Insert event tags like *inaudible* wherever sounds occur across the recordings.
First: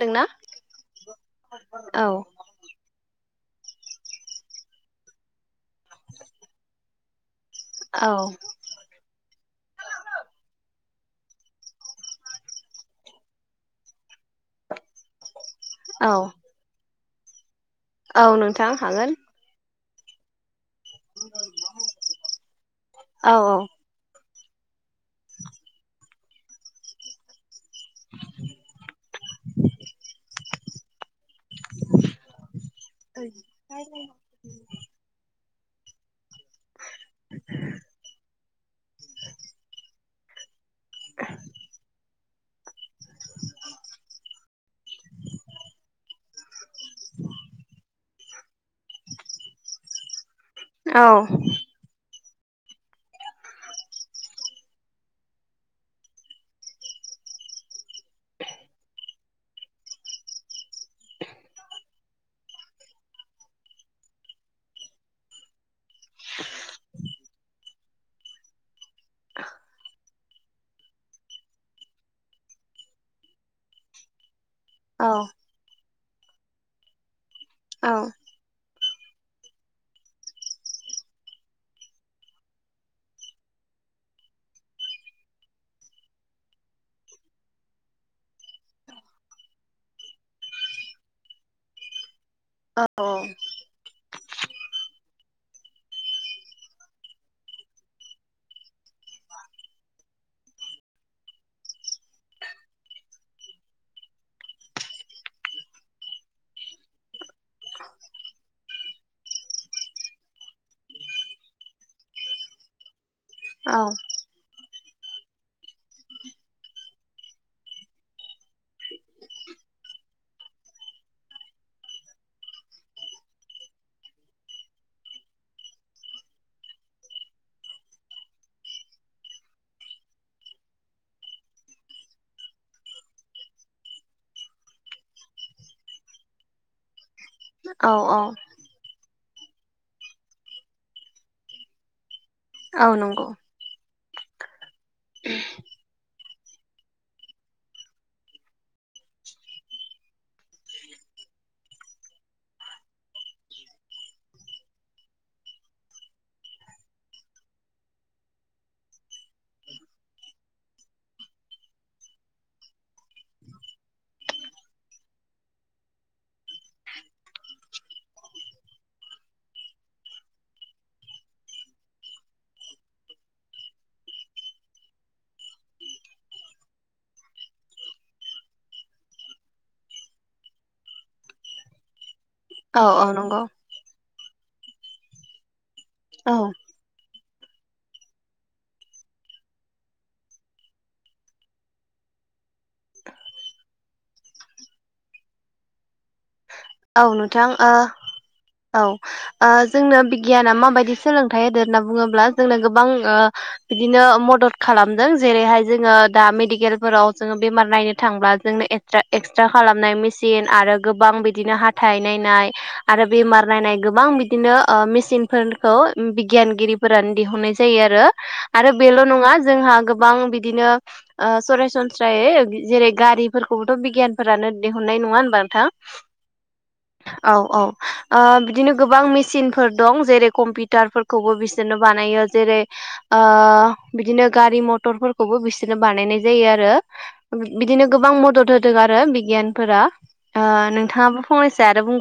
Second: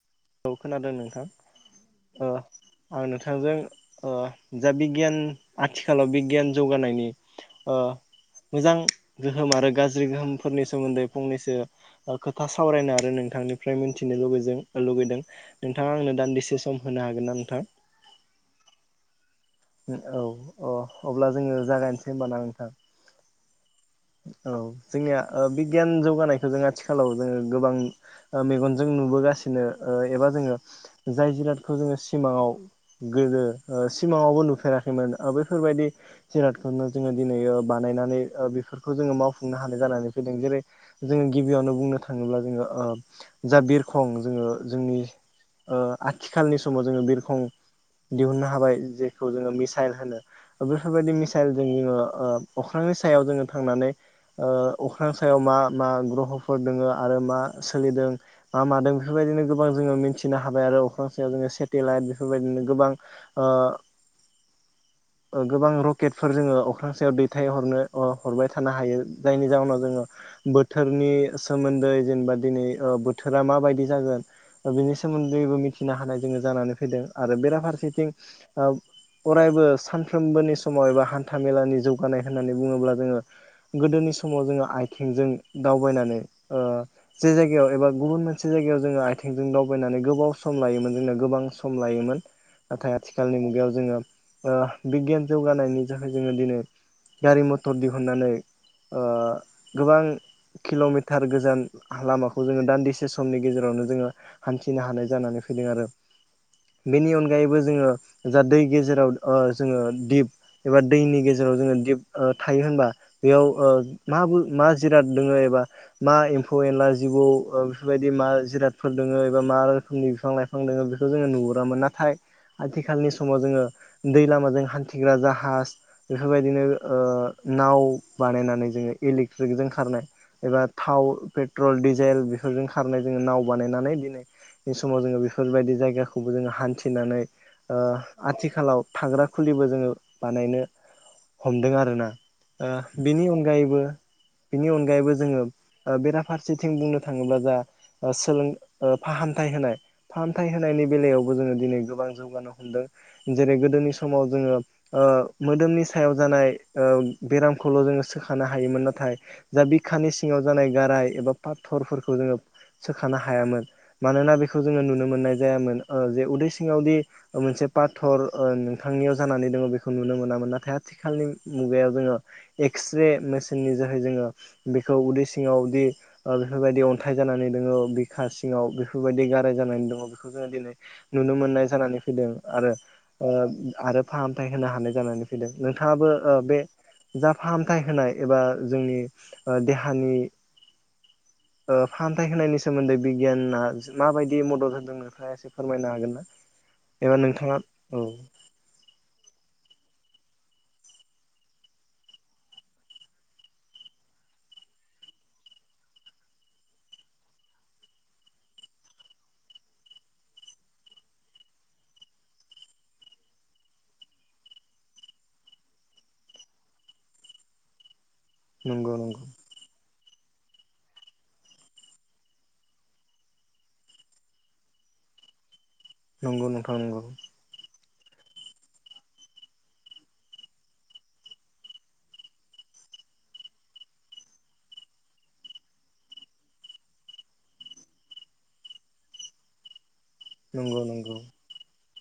दोंना औ खोनादों नोंथां औ ओ आं नोंथा थांजों ओ जा बिगियान आथिखालाव बिगियान जौगानायनि ओ औ मोजां गोहोम आरो गाज्रि गोहोमफोरनि सोमोन्दै फंनैसो ओ खोथा सावरायनो आरो नोंथांनिफ्राय मिथिनो लगैजों ओ लुगैदों नोंथाङा औ आंनो दान्दिसे सम होनो हागोन ना नोंथां औ नोंथां हागोन औ अ अब्ला जोङो जागायनोसै होमबा ना नोंथां औ औ औ जोंनिया ओ बिगियान जौगानायखौ जों आथिखालाव जोङो गोबां ओ मेगनजों नुबोगासिनो ओ एबा जोङो जाय जिराद खौ जोङो सिमाङाव गोदो सिमाङावबो नुफेराखैमोन ओ बेैफोरबायदि जिरादखौनो जोङो दिनै ओ बानायनानै बेफोरखौ जोङो मावफुंनो हानाय जानानै फैदों जेरै जोङो गिबियावनो बुंनो थाङोब्ला जोङो ओ जा बिरखं जोङो जोंनि ओ आथिखालनि समाव जोङो बिरखं दिहुननो हाबाय जेखौ जोङो मिसाइल होनो औ बेफोरबायदि मिसाइलजों जोङो ओ अख्रांनि सायाव जोङो थांनानै ओ अख्रां सायाव मा मा ग्रहफोर दोङो आरो मा सोलिदों मा मादों बेफोरबायदिनो गोबां जोङो मिथिनो हाबाय आरो अख्रां सायाव जोङो सेटेलाइट बेफोरबायदिनो गोबां ओ ओ *inaudible* ओ गोबां रकेटफोर जोङो अख्रां सायाव दैथायहरनो अ हरबाय थानो हायो जायनि जाउनाव जोङो बोथोरनि सोमोन्दै जेनेबा दिनै ओ बोथो थोरा माबायदि जागोन बिनि औ सोमोन्दैबो मिथिनो हानाय जोङो जानानै फैदों आरो औ बेराफारसेथिं ओ अरायबो सानफ्रोमबोनि समाव एबा हान्था मेलानि जौगानाय होननानै बुङोब्ला जोङो *inaudible* गोदोनि समाव जोङो आइथिंजों दावबायनानै ओ जे जायगायाव एबा गुबुन मोनसे जायगायाव जोङो आइथिंजों दावबायनानै गोबाव सम लायोमोन जोंना गोबां सम लायोमोन नाथाय आथिखालनि मुगायाव जोङो ओ बिगियान जौगानायनि जाहै जोङो दिनै गारि मथर दिहुननानै ओ गोबां किल'मिटार गोजान लामाखौ जोङो दान्दिसे समनि गेजेराव नो जो हान्थिनो हानाय जानानै फैदों आरो बेनि अनगायैबो जोङो जा दै गेजेराव ओ जोङो दिप एबा दैनि गेजेराव ओ जोङो दि ओ थायो होनबा याव औ ओ मा मा जिराद दङ एबा मा एम्फौ एनला जिबौ बेफोर बायदि मा जिरादफोर दोङो एबा मा रोखोमनि बिफां लाइफां दोङ बेखौ जोङो नुहुरामोन नाथाय आथिखालनि समाव जोङो दै लामाजों हान्थिग्रा जाहाज बेफोरबायदिनो ओ नाव बानायनानै जोङो इलेकट्रिक जों खारनाय एबा थाव पेट्रल डिजेल बेफोर फोरजों खारनाय जोङो नाव बानायनानै दिनैनि समाव जोङो बेफोरबायदि जायगाखौबो जोङो हान्थिनानै ओ औ आथिखालाव थाग्रा खुलिबो जोङो बानायनो हमदों आरोना ओ औ बेनि नंगौ अनगायैबो बिनि अनगायैबो जोङो ओ बेराफारसेथिं बुंनो थाङोब्ला जा ओ सोलों फाहामथाय होनाय फाहामथाय होनायनि बेलायावबो जोङो दिनै गोबां जौगानो हमदों जेरै गोदोनि समाव जोङो ओ मोदोमनि सायाव जानाय ओ बेरामखौल' जोङो सोखानो हायोमोन नाथाय जा बिखानि सिङाव जानाय गाराय एबा फाथरफोरखौ जोङो सोखानो हायामोन मानोना बेखौ जोङो नुनो मोननाय जायामोन ओ जे उदै सिङावदि मोनसे पाथर नोंथांनियाव जानानै दङ बेखौ नुनो मोनामोन नाथाय आथिखालनि मुगायाव जोङो एक्स रे मेसिननि जोहै जोङो बेखौ उदै सिङावदि ओ बेफोरबायदि अन्थाइ जायो जानानै दङ बिखा सिङाव बेफोरबायदि गाराय जानानै दङ बेखौ जोङो दिनै नुनो मोननाय जानानै फैदों आरो औ औ ओ नंगौ आरो फाहामथाय होनो हानाय जानानै फैदों नोंथाङाबो औ ओ बे जा फाहामथाय होनाय एबा जोंनि ओ देहानि *unintelligible* ओ फाहामथाय होनायनि सोमोन्दै बिगियाना माबायदि मदद होदों नोंथिंआ एसे फोरमायनो हागोन ना औ एबा नोंथां नोंथाङा ओ औ औ ओ जोंना बि गियाना माबायदि सोलोंथाइ होदो होनना बुङोब्ला जोंनो गोबां ओ बिदिनो मदद खालामदों जेरैहाय जोङो दा मेडिकेलफोराव जोङो बेमार नायनो थांब्ला जोंनो एक्सट्रा एक्सट्रा खालामनाय मेसि न आरो गोबां बिदि बिदिनो हाथाय नायनाय आरो बेमार नायनाय गोबां बिदिनो ओ मेसिनफोरखौ बि गियानगिरिफोरानो दिहुननाय जायो आरो आरो नंगौ बेल' नंगौ नङा जोंहा गोबां बिदिनो ओ सासनस्रायै जेरै गारिफोरखौबोथ' बिगियानफोरानो दिहुनाय नङा होनबा नोंथां नंगौ नंथां नंगौ औ औ ओ बिदिनो गोबां मेचनफोर दं जेरै कम्पिउटारफोरखौबो बिसोरनो बानायो जेरै ओ बिदिनो गारि मथरफोरखौबो बिसोरनो बानायनाय जायो आरो बिदिनो गोबां मदद होदों आरो बिगियानफोरा ओ नंगौ नंगौ नोंथाङाबो *unintelligible*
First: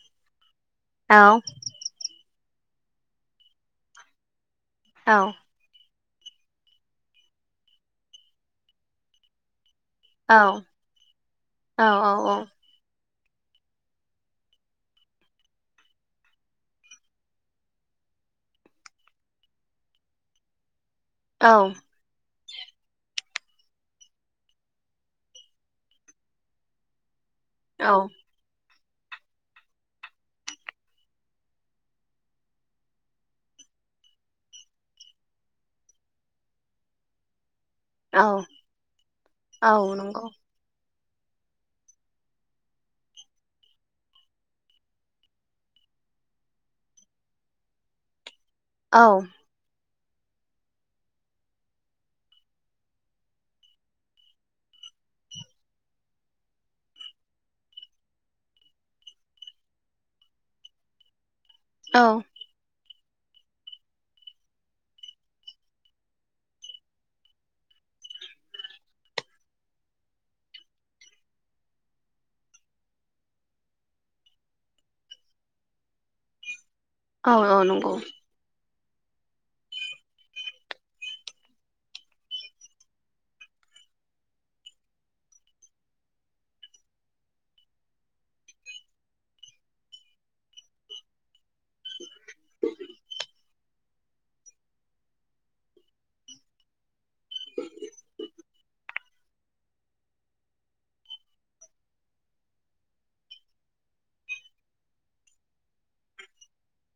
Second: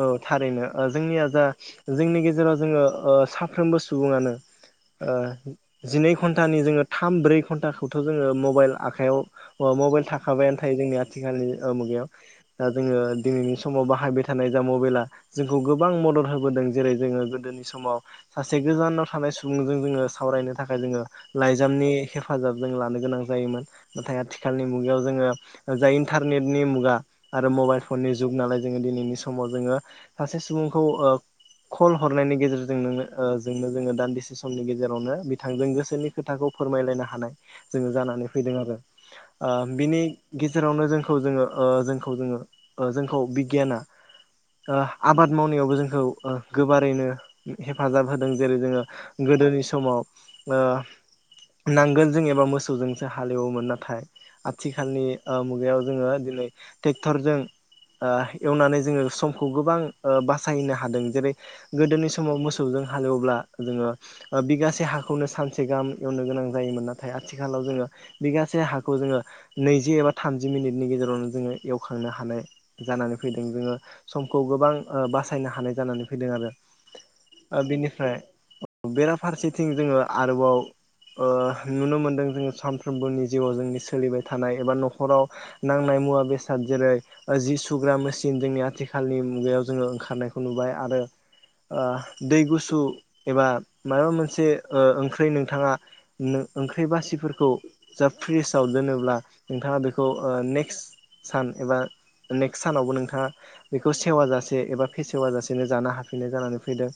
औ थारैनो ओ औ जोंनिया जा जोंनि गेजेराव जोङो ओ साफ्रोमबो सुबुङानो ओ औ जिनै घन्टानि जोङो थाम ब्रै घन्टाखौथ' जोङो मबाइल आखाइयाव मबाइल औ थाखाबायानो थायो जोंनि आथिखालनि ओ औ मुगायाव दा जोङो दिनैनि समाव बाहाय थानाय जा मबाइला जोंखौ गोबां मदद होबोदों जेरै जोङो गोदोनि समाव सासे गोजानाव थानाय सुबुंजों जोङो सावरायनो थाखाय जोङो औ लाइजामनि हे फाजाब जों लानो गोनां जायोमोन नाथाय आथिखालनि मुगायाव जोङो जाय इन्टारनेटनि मुगा आरो मबाइल औ फननि जुग नालाय जोङो दिनैनि समाव जोङो सासे सुबुंखौ ओ कल हरनायनि गेजेरजोंनो जोंनो जोङो दान्दिसे समनि गेजेरावनो बिथांजों गोसोनि खोथाखौ फोरमायलायनो हानाय जोङो जानानै औ फैदों आरो ओ औ बिनि नंगौ गेजेरावनो जों खौ जोङो ओ जोंखौ जोङो ओ जोंखौ बिगियाना ओ आबाद मावनायावबो जोंखौ ओ गोबारैनो हेफाजाब होदों जों जेरै जोङो औ गोदोनि समाव आ नांगोल जों एबा मोसौजोंसो हालेवोमोन नाथाय आथिखालनि मुगायाव जोङो ट्रेक्टरजों एवनानै जोङो समखौ गोबां बासायनो हादों जेरै औ गोदोनि समाव मोसौ जों हालेवब्ला जोङो बिगासे हाखौनो सानसे गाहाम एवनो गोनां जायोमोन नाथाय आथिखालाव जोङो बिगासे हाखौ जोङो नैजि एबा थामजि मिनिटनि गेजेरावनो जोङो एवखांनो हानाय जानानै फैदों जोङो समखौ गोबां बासायनो हानाय जानानै फैदों आरो औ औ ओ नंगौ बेनिफ्राय बेराफारसेथिं जोङो आरोबाव ओ नुनो मोनदों जोङो सानफ्रोमबोनि जिउआव जोंनि सोलिबाय थानाय एबा न'खराव नांनाय मुवा बेसाद जेरै जि सुग्रा मेसिन जोंनि आथिखालनि मुगायाव जोङो ओंखारनायखौ नुबाय आरो आ दै गुसु एबा माबा मोनसे ओंख्रि नोंथाङा ओंख्रि बासिफोरखौ जा फ्रिजाव दोनोब्ला नोंथाङा बेखौ नेक्स्ट सान एबा नेक्स्ट सानावबो नोंथाङा बेखौ सेवा जासे एबा फेसेवा जासेनो जानो हाफिननाय जानानै फैदों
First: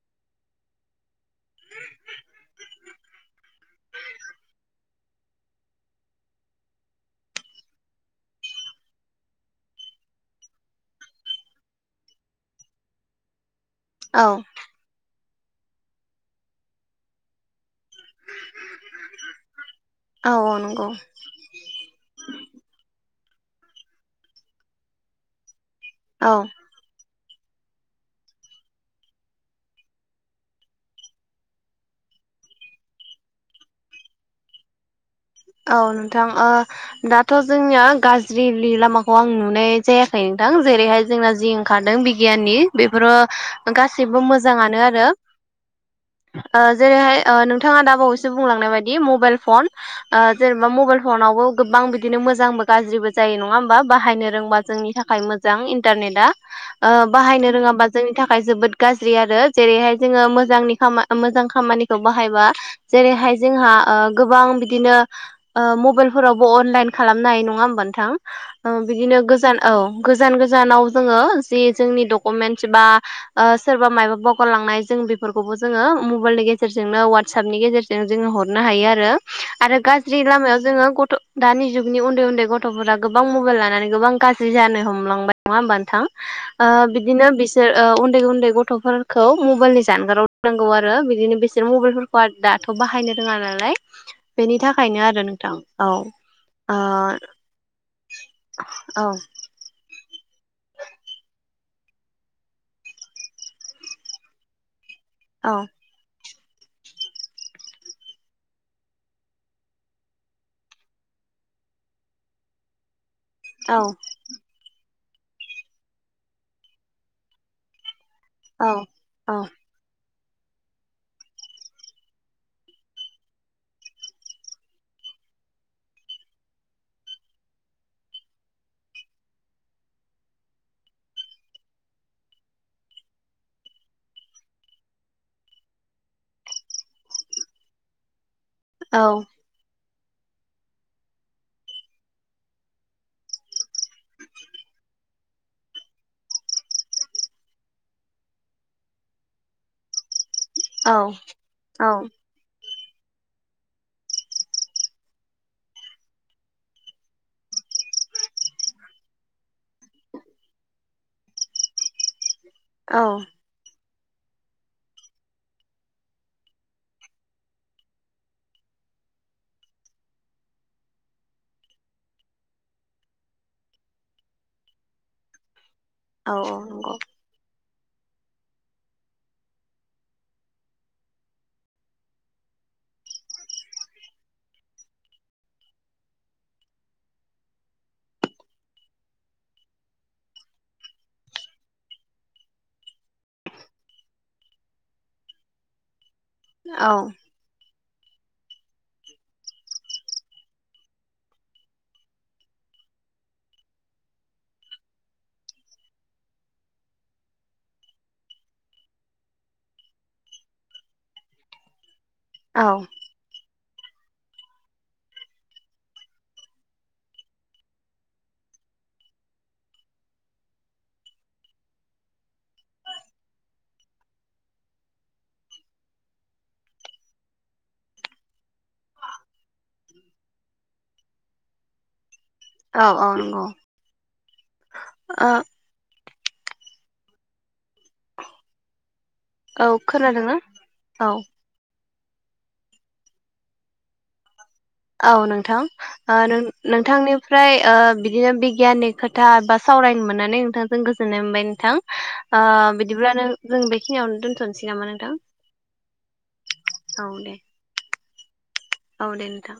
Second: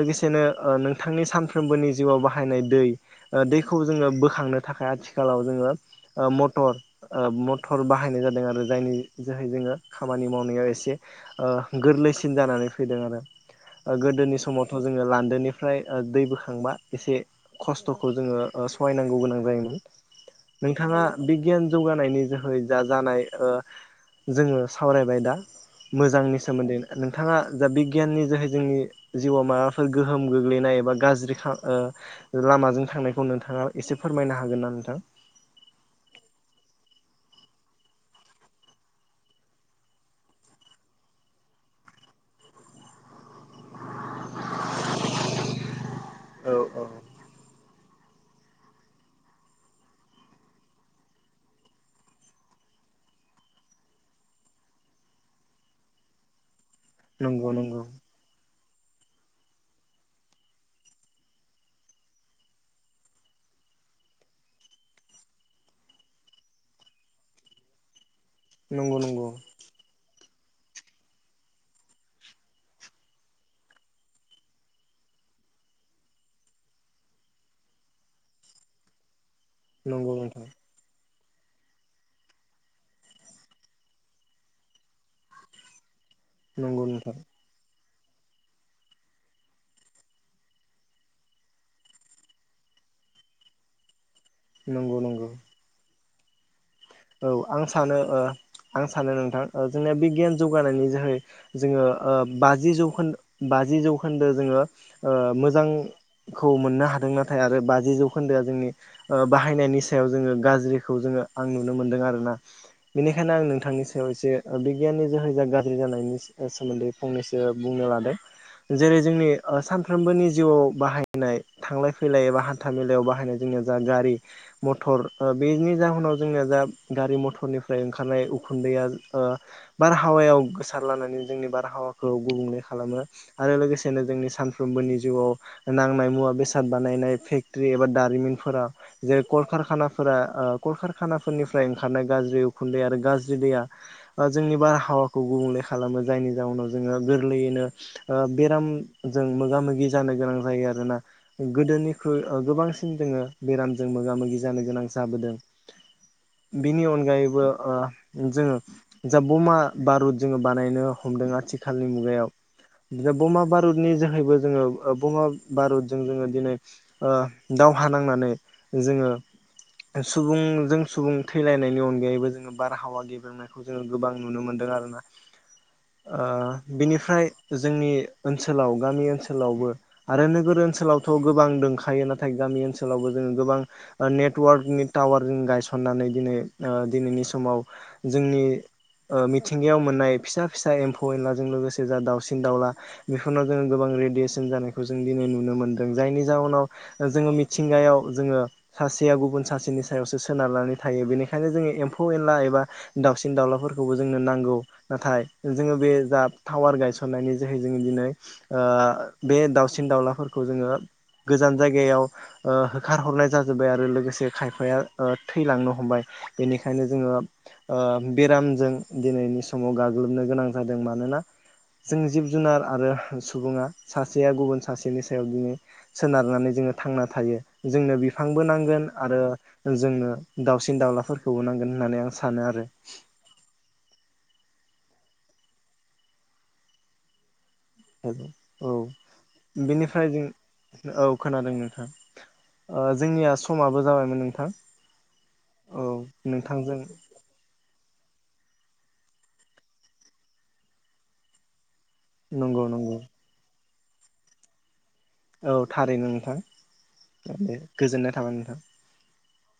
लोगोसेनो नोंथांनि सानफ्रोमबोनि जिउआव बाहायनाय दै दैखौ जोङो बोखांनो थाखाय आथिखालाव जोङो मटर मटर बाहायनाय जादों आरो जायनि जोहै जोङो खामानि मावनायाव एसे गोरलैसिन जानानै फैदों आरो औ गोदोनि समावथ' जोङो लान्देन निफ्राय दै बोखांबा एसे खस्थ'खौ जोङो सहायनांगौ गोनां जायोमोन। औ औ नंगौ नोंथाङा बिगियान जौगानायनि जोहै जा जानाय जोङो सावरायबाय दा औ मोजांनि सोमोन्दै नों थाङा जा बिगियाननि जोहै जोंनि जिउआव माबाफोर गोहोम गोग्लैनाय एबा गाज्रि लामाजों थांनायखौ नोंथाङा एसे फोरमायनो हागोन ना नोंथां थ' जोंनिया गाज्रि लामाखौ आं नुनाय जायाखै नोंथां जेरैहाय जोंना जि ओंखारदों बिगि यान बेफोर गाससिबो मोजांनो आरो जेरैहाय नोंथाङा दा बावैसो बुंलांनाय बायदि मबाइल फन जेनेबा मबाइल फनावबो गोबां बिदिनो मोजांबो गाज्रिबो जायो नङा होमबा बाहायनो रोंबा जोंनि था खाय मोजां इन्टारनेटआ नंगौ बाहायनो नंगौ रोङाबा जोंनि थाखाय जोबोद गाज्रि आरो जेरैहाय जोङो मोजांनि मोजां खामानिखौ बाहायबा जेरैहाय जोंहा गोबां बिदिनो मबाइलफोरावबो अनलाइन खालामनाय नङा होमबा नोंथां नंगौ बिदिनो नंगौ गोजान औ गो जान गोजानाव जोङो जि जोंनि दकमेन्स बा सोरबा मायबा बगारलांनाय जों बेफोरखौबो जोङो मबाइलनि गेजेरजोंनो वाटसेपनि गेजेरजों जोङो हरनो हायो आरो आरो नंगौ गाज्रि नोंथां लामायाव जोङो गथ' दानि जुगनि उन्दै उन्दै गथ'फोरा गोबां मबाइल लानानै गोबां गाज्रि जानो हमलांबाय नङा होमबा नोंथां आ नंगौ नोंथां बिदिनो बिसोर उन्दै उन्दै गथ'फोरखौ मबाइलनि जानगारावांगौ आरो बिदिनो बेसोर मबाइलफोरखौ दाथ' बाहायनो रोङा नालाय बेनि नंगौ थाखायनो आरो नंगौ नोंथां औ ओ औ आं सानो आं औ सानो नोंथां जोंनिया बिगियान जौगानायनि जोै जोङो बाजि जौखोन्दो बाजि जौखोन्दो जोङो ओ औ मोजां खौ मोननो हादों नाथाय आरो बाजि जौखोन्दोआ जोंनि बाहायनायनि सायाव जोङो गाज्रिखौ जोङो आं नुनो मोनदों आरोोयना बेनिखायनो आं औ नोंथांनि सायाव एसे बिगियाननि जोहैजो गाज्रि जानायनि सोमोन्दै फंनैसो बुंनो लादों जेरै जोंनि औ सानफ्रोमबोनि जिउआव बाहायनाय थांलाय फैलाय एबा हान्था मेलायाव बाहायनाय जोंनिया जा गारि मथर बेनि जाहोनाव जोंना जा गारि मथरनिफ्राय ओंखारनाय उखुन्दैया बारहावायाव गोसार लानानै जोंनि बारहावाखौ गुबुंले खालामो आरो लोगोसेनो जोंनि सानफ्रोमबोनि जिउआव नांनाय मुवा बेसाद बानायनाय फेक्ट्रि एबा दारिमिनफोराव औ जेरै कल खारकानाफोरा ओ कल खार- खानाफोरनिफ्राय ओंखारनाय गाज्रि उखुन्दै आरो गाज्रि दैया ओ जोंनि बारहावाखौ गुबुंले खालामो जायनि जावनाव जोङो गोरलैयैनो ओ बेरामजों मोगा मोगि जानोगोनां जायो आरोना औ गोदोनिख्रुइ ओ गोबां सिन जोङो बेरामजों मोगा मोगि जानो गोनां जाबोदों *inaudible* बिनि अनगायैबो ओ जोङो जा बमा बारुद जोङो बानायनो हमदों आथिखालनि औ मुगायावा बमा बारुदनि जोहै बो जोङो ओ बमा बारुदजों जोङो दिनै ओ दावहा नांनानै जोङो ए सुबुंजों सुबुं थैलायनायनि अनगायैबो जोङो बारहावा गेबेंनायखौ जोङो गोबां नुनो मोनदों आरोना *inaudible* ओ औ नंगौ बिनिफ्राय जोंनि ओनसोलाव गामि ओनसोलावबो आरो नोगोर ओनसोलावथ' गोबां दोंखायो नाथाय गामि गामि ओनसोलावबो जोङो गोबां नेटवार्कनि टावार जों गायसननानै दिनै ओ दिनैनि समाव जोंनि ओ मिथिंगायाव मोननाय फिसा फिसा एम्फौ एनलाजों लोगोसे जा दाउसिन दाउला बेफोरानाव जों गोबां रेडिये'सन जानायखौ जों दिनै नुनो मोनदों जायनि जावनाव ओ औ जोङो मिथिंगायाव जोङो सासेया गुबुन सासेनि सायावसो सोनारनानै थायो बेनिखायनो जोङो एम्फौ एनला एबा दाउसिन दाउलाफोरखौबो जोंनो नांगौ नाथाय जोङो बे जा टावार गायसननायनि जोहै जोङो ओ दिनै बे दाउसिन दाउलाफोरखौ जोङो गोजान जायगायाव ओ औ होखारहरनाय जाजोब्बाय आरो लोगोसे खायफाया ओ थैलांनो हमबाय बेनिखायनो जोङो ओ बेरामजों दिनैनि समाव गाग्लोबनो गोनां जादों मानोना जों जिब जुनार आरो सुबुङा सासेया गुबुन सासेनि सायाव दिनै सोनारनानै जोङो थांना थायो जोंनो बिफांबो नांगोन आरो जोंनो दाावसिन दाउलाफोरखौबो नांगोन होननानै आं सानो आरो औ औ नंगौ ओ हेलौ औ बेनिफ्राय जों औ खोनादों नोंथां ओ जोंनिया समाबो जाबायमोन नोंथां औ नोंथां औ ओ नों नोंथांजों नोंथांनिफ्राय ओ बिदिनो बिगियाननि खोथा बा सावरायनो मोननानै नोंथांजों गोजोननाय मोनबाय नोंथां ओ नंगौ नंगौ बिदिबानो जों बेखिनियावनो दोनथ'नोसै नामा नोंथां औ थारैनो नोंथां दे गोजोननाय थाबाय नोंथां औ दे नोंथां